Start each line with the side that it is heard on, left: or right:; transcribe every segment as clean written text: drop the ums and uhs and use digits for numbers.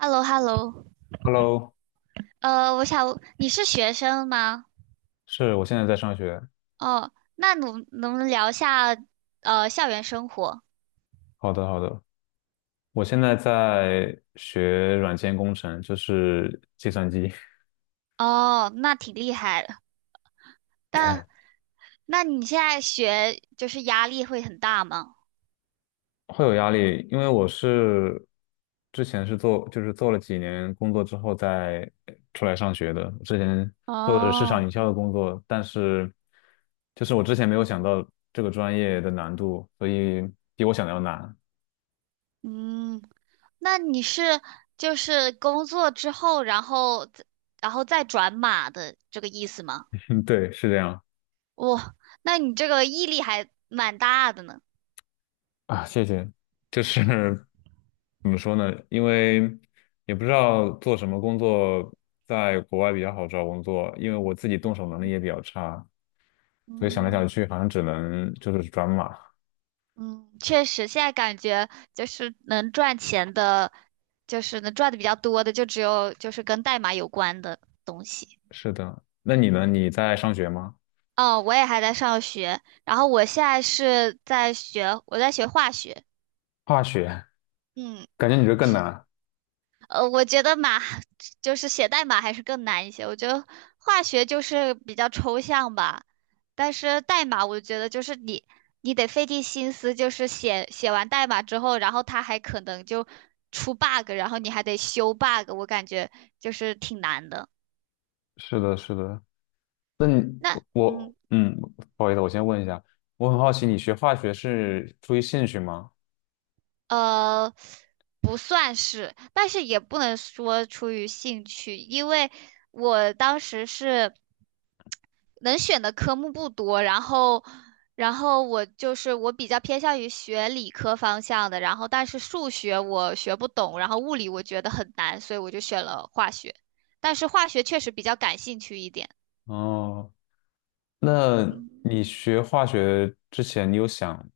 right: h e l l o
left: Hello，
right: 我想你是学生吗？
left: 是我现在在上学。
right: 哦，那能不能聊一下校园生活？
left: 好的，好的，我现在在学软件工程，就是计算机，
right: 哦，那挺厉害的。但那你现在学就是压力会很大吗？
left: 会有压力，因为我是之前是做，就是做了几年工作之后再出来上学的。之前做的是市场
right: 哦，
left: 营销的工作，但是就是我之前没有想到这个专业的难度，所以比我想的要难。
right: 嗯，那你是就是工作之后，然后再转码的这个意思吗？
left: 对，是这样。
right: 哇，那你这个毅力还蛮大的呢。
left: 啊，谢谢。就是怎么说呢？因为也不知道做什么工作在国外比较好找工作，因为我自己动手能力也比较差，所以想来
right: 嗯。
left: 想去，好像只能就是转码。
right: 嗯，确实，现在感觉就是能赚钱的，就是能赚的比较多的，就只有就是跟代码有关的东西。
left: 是的，那你呢？你在上学吗？
right: 哦，我也还在上学，然后我现在是在学，我在学化学。
left: 化学，
right: 嗯。
left: 感觉你这更
right: 是。
left: 难。
right: 我觉得就是写代码还是更难一些。我觉得化学就是比较抽象吧，但是代码我觉得就是你得费尽心思，就是写完代码之后，然后它还可能就出 bug，然后你还得修 bug，我感觉就是挺难的。
left: 是的，是的。那你
right: 那
left: 我不好意思，我先问一下，我很好奇，你学化学是出于兴趣吗？
right: 呃不算是，但是也不能说出于兴趣，因为我当时是。能选的科目不多，然后我就是我比较偏向于学理科方向的，然后但是数学我学不懂，然后物理我觉得很难，所以我就选了化学，但是化学确实比较感兴趣一点。
left: 哦，那你学化学之前，你有想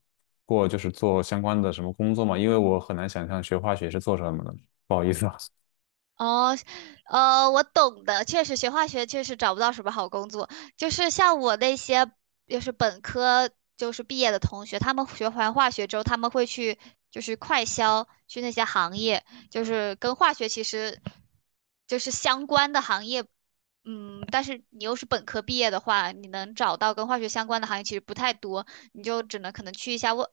left: 过就是做相关的什么工作吗？因为我很难想象学化学是做什么的，不好意思啊。
right: 哦，我懂的，确实学化学确实找不到什么好工作，就是像我那些就是本科就是毕业的同学，他们学完化学之后，他们会去就是快销，去那些行业，就是跟化学其实就是相关的行业，嗯，但是你又是本科毕业的话，你能找到跟化学相关的行业其实不太多，你就只能可能去一下外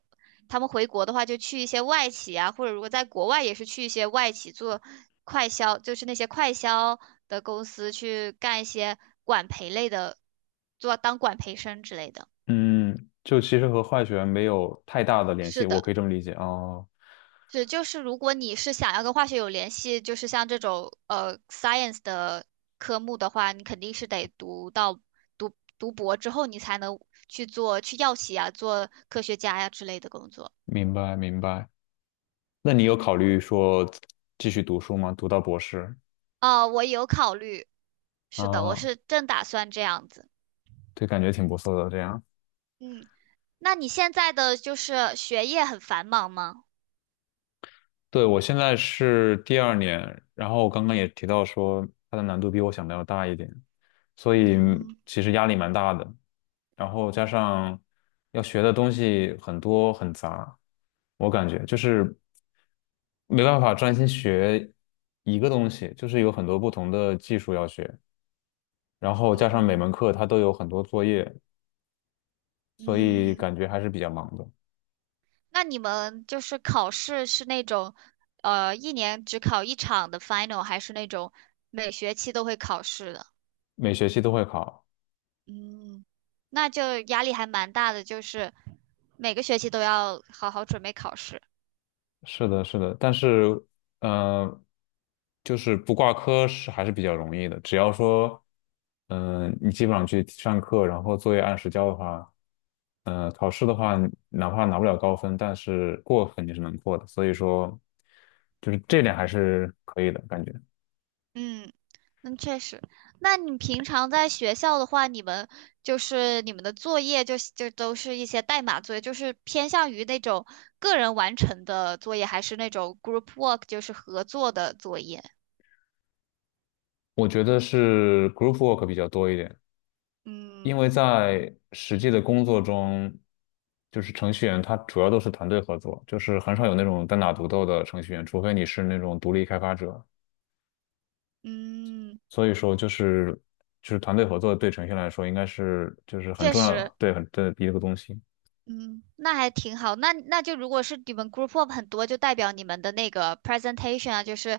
right: 他们回国的话，就去一些外企啊，或者如果在国外也是去一些外企做快销，就是那些快销的公司去干一些管培类的，做当管培生之类的。
left: 嗯，就其实和化学没有太大的联
right: 是
left: 系，我
right: 的，
left: 可以这么理解哦。
right: 是就是如果你是想要跟化学有联系，就是像这种science 的科目的话，你肯定是得读到读读博之后，你才能去药企啊，做科学家呀、之类的工作。
left: 明白，明白。那你有考虑说继续读书吗？读到博士
right: 哦，我有考虑，是的，我
left: 啊，
right: 是正打算这样子。
left: 对，感觉挺不错的这样。
right: 嗯，那你现在的就是学业很繁忙吗？
left: 对，我现在是第2年，然后我刚刚也提到说它的难度比我想的要大一点，所以
right: 嗯
left: 其实压力蛮大的。然后加上要学的东西很多很杂，我感觉就是没办法专心学一个东西，就是有很多不同的技术要学，然后加上每
right: 嗯，
left: 门课它都有很多作业，所以
right: 嗯，
left: 感觉还是比较忙的，
right: 那你们就是考试是那种，一年只考一场的 final，还是那种每学期都会考试的？
left: 每学期都会考。
right: 嗯，那就压力还蛮大的，就是每个学期都要好好准备考试。
left: 是的，是的，但是，呃，就是不挂科是还是比较容易的，只要说，你基本上去上课，然后作业按时交的话，考试的话，哪怕拿不了高分，但是过肯定是能过的，所以说，就是这点还是可以的感觉。
right: 嗯，那确实。那你平常在学校的话，你们就是你们的作业就都是一些代码作业，就是偏向于那种个人完成的作业，还是那种 group work，就是合作的作业？
left: 我觉得是 group work 比较多一点，因
right: 嗯
left: 为在实际的工作中，就是程序员他主要都是团队合作，就是很少有那种单打独斗的程序员，除非你是那种独立开发者。
right: 嗯，
left: 所以说，就是团队合作对程序员来说应该是就是很
right: 确
left: 重要，
right: 实，
left: 对很对的一个东西。
right: 嗯，那还挺好。那就如果是你们 group work 很多，就代表你们的那个 presentation 啊，就是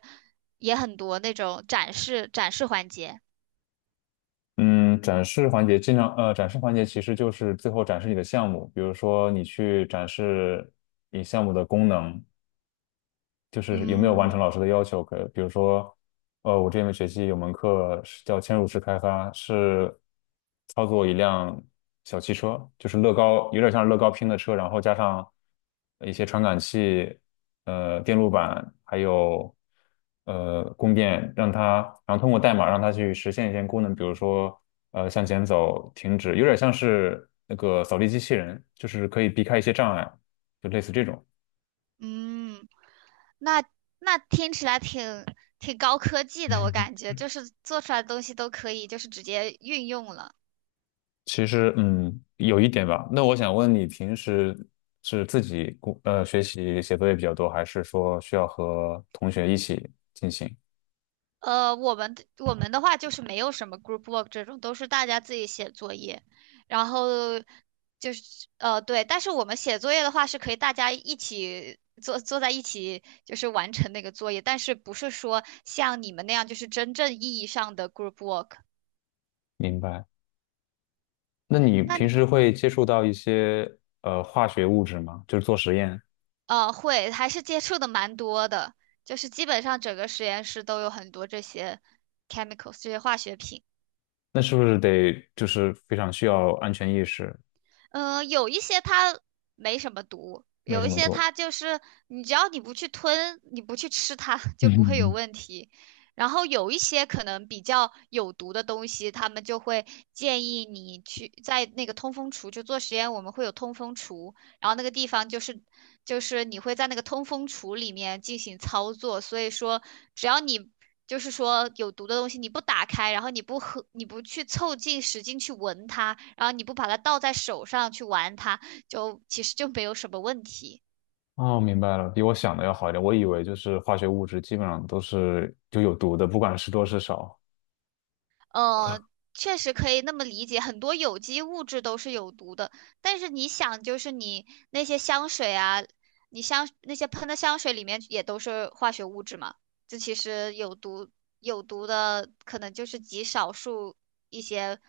right: 也很多那种展示环节。
left: 嗯，展示环节其实就是最后展示你的项目，比如说你去展示你项目的功能，就是有没有完成
right: 嗯
left: 老师的要求？可比如说，我这门学期有门课是叫嵌入式开发，是操作一辆小汽车，就是乐高，有点像乐高拼的车，然后加上一些传感器、电路板，还有供电，让它，然后通过代码让它去实现一些功能，比如说向前走、停止，有点像是那个扫地机器人，就是可以避开一些障碍，就类似这种。
right: 嗯。那那听起来挺高科技的，我感觉就是做出来的东西都可以，就是直接运用了。
left: 其实，嗯，有一点吧。那我想问你，平时是自己学习写作业比较多，还是说需要和同学一起进行？
right: 我们的话就是没有什么 group work 这种，都是大家自己写作业，然后就是对，但是我们写作业的话是可以大家一起坐在一起，就是完成那个作业，但是不是说像你们那样就是真正意义上的 group work。
left: 明白。那你
right: 那
left: 平时会接触到一些化学物质吗？就是做实验，
right: 会，还是接触的蛮多的，就是基本上整个实验室都有很多这些 chemicals 这些化学品。
left: 那是不是得就是非常需要安全意识，
right: 嗯，有一些它没什么毒，
left: 没
right: 有
left: 什
right: 一
left: 么
right: 些
left: 多？
right: 它就是你只要你不去吞，你不去吃它 就不会有
left: 嗯，
right: 问题。然后有一些可能比较有毒的东西，他们就会建议你去在那个通风橱，就做实验，我们会有通风橱，然后那个地方就是你会在那个通风橱里面进行操作，所以说只要你就是说有毒的东西你不打开，然后你不喝，你不去凑近使劲去闻它，然后你不把它倒在手上去玩它，就其实就没有什么问题。
left: 哦，明白了，比我想的要好一点。我以为就是化学物质基本上都是就有毒的，不管是多是少。
right: 呃，确实可以那么理解，很多有机物质都是有毒的，但是你想，就是你那些香水啊，你香那些喷的香水里面也都是化学物质嘛，这其实有毒的可能就是极少数一些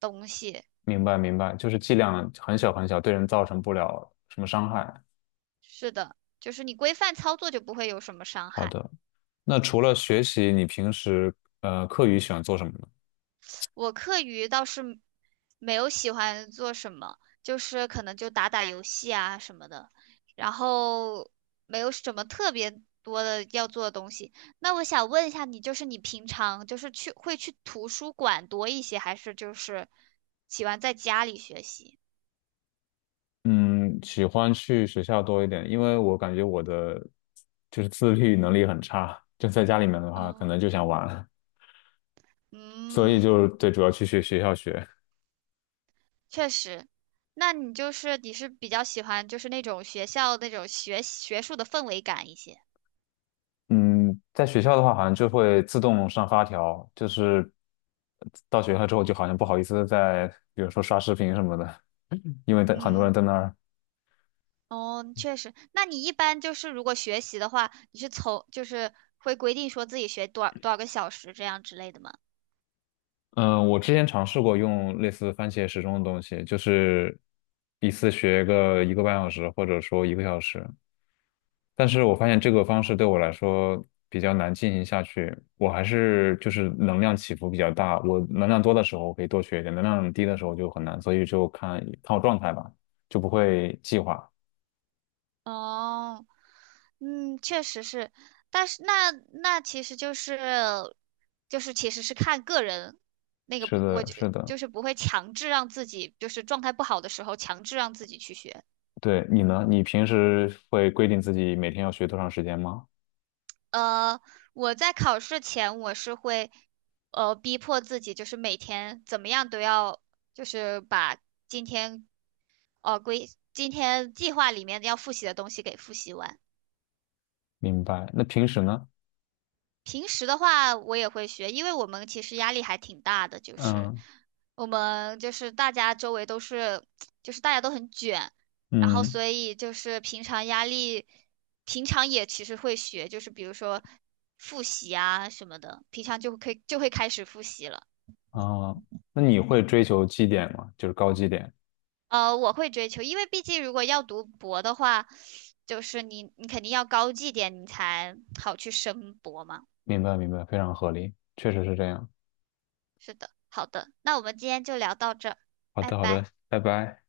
right: 东西。
left: 明白明白，就是剂量很小很小，对人造成不了什么伤害。
right: 是的，就是你规范操作就不会有什么伤
left: 好
right: 害。
left: 的，那除了学习，你平时课余喜欢做什么呢？
right: 我课余倒是没有喜欢做什么，就是可能就打打游戏啊什么的，然后没有什么特别多的要做的东西。那我想问一下你，就是你平常就是去会去图书馆多一些，还是就是喜欢在家里学习？
left: 嗯，喜欢去学校多一点，因为我感觉我的就是自律能力很差，就在家里面的话，可
right: 嗯，
left: 能就想玩了。所以
right: 嗯，
left: 就对，主要去学校学。
right: 确实。那你是比较喜欢就是那种学校那种学术的氛围感一些。
left: 嗯，在学校的话，好像就会自动上发条，就是到学校之后，就好像不好意思再，比如说刷视频什么的，因为在很多人
right: 嗯，
left: 在那儿。
right: 哦，确实。那你一般就是如果学习的话，你是从就是会规定说自己学多少多少个小时这样之类的吗？
left: 嗯，我之前尝试过用类似番茄时钟的东西，就是一次学个1个半小时，或者说1个小时。但是我发现这个方式对我来说比较难进行下去，我还是就是能量起伏比较大。我能量多的时候我可以多学一点，能量低的时候就很难，所以就看看我状态吧，就不会计划。
right: 哦，嗯，确实是。但是那其实就是其实是看个人那个
left: 是
right: 不，我
left: 的，
right: 就
left: 是的，
right: 就是不会强制让自己就是状态不好的时候强制让自己去学。
left: 对，你呢？你平时会规定自己每天要学多长时间吗？
right: 呃，我在考试前我是会，逼迫自己，就是每天怎么样都要，就是把今天，呃，规，今天计划里面要复习的东西给复习完。
left: 明白。那平时呢？
right: 平时的话，我也会学，因为我们其实压力还挺大的，就是
left: 嗯
right: 我们就是大家周围都是，就是大家都很卷，然后
left: 嗯。
right: 所以就是平常压力，平常也其实会学，就是比如说复习啊什么的，平常就可以就会开始复习了。
left: 啊，那你会追求绩点吗？就是高绩点。
right: 我会追求，因为毕竟如果要读博的话，就是你肯定要高绩点，你才好去升博嘛。
left: 明白，明白，非常合理，确实是这样。
right: 是的，好的，那我们今天就聊到这儿，
left: 好
right: 拜
left: 的，好的，
right: 拜。
left: 拜拜。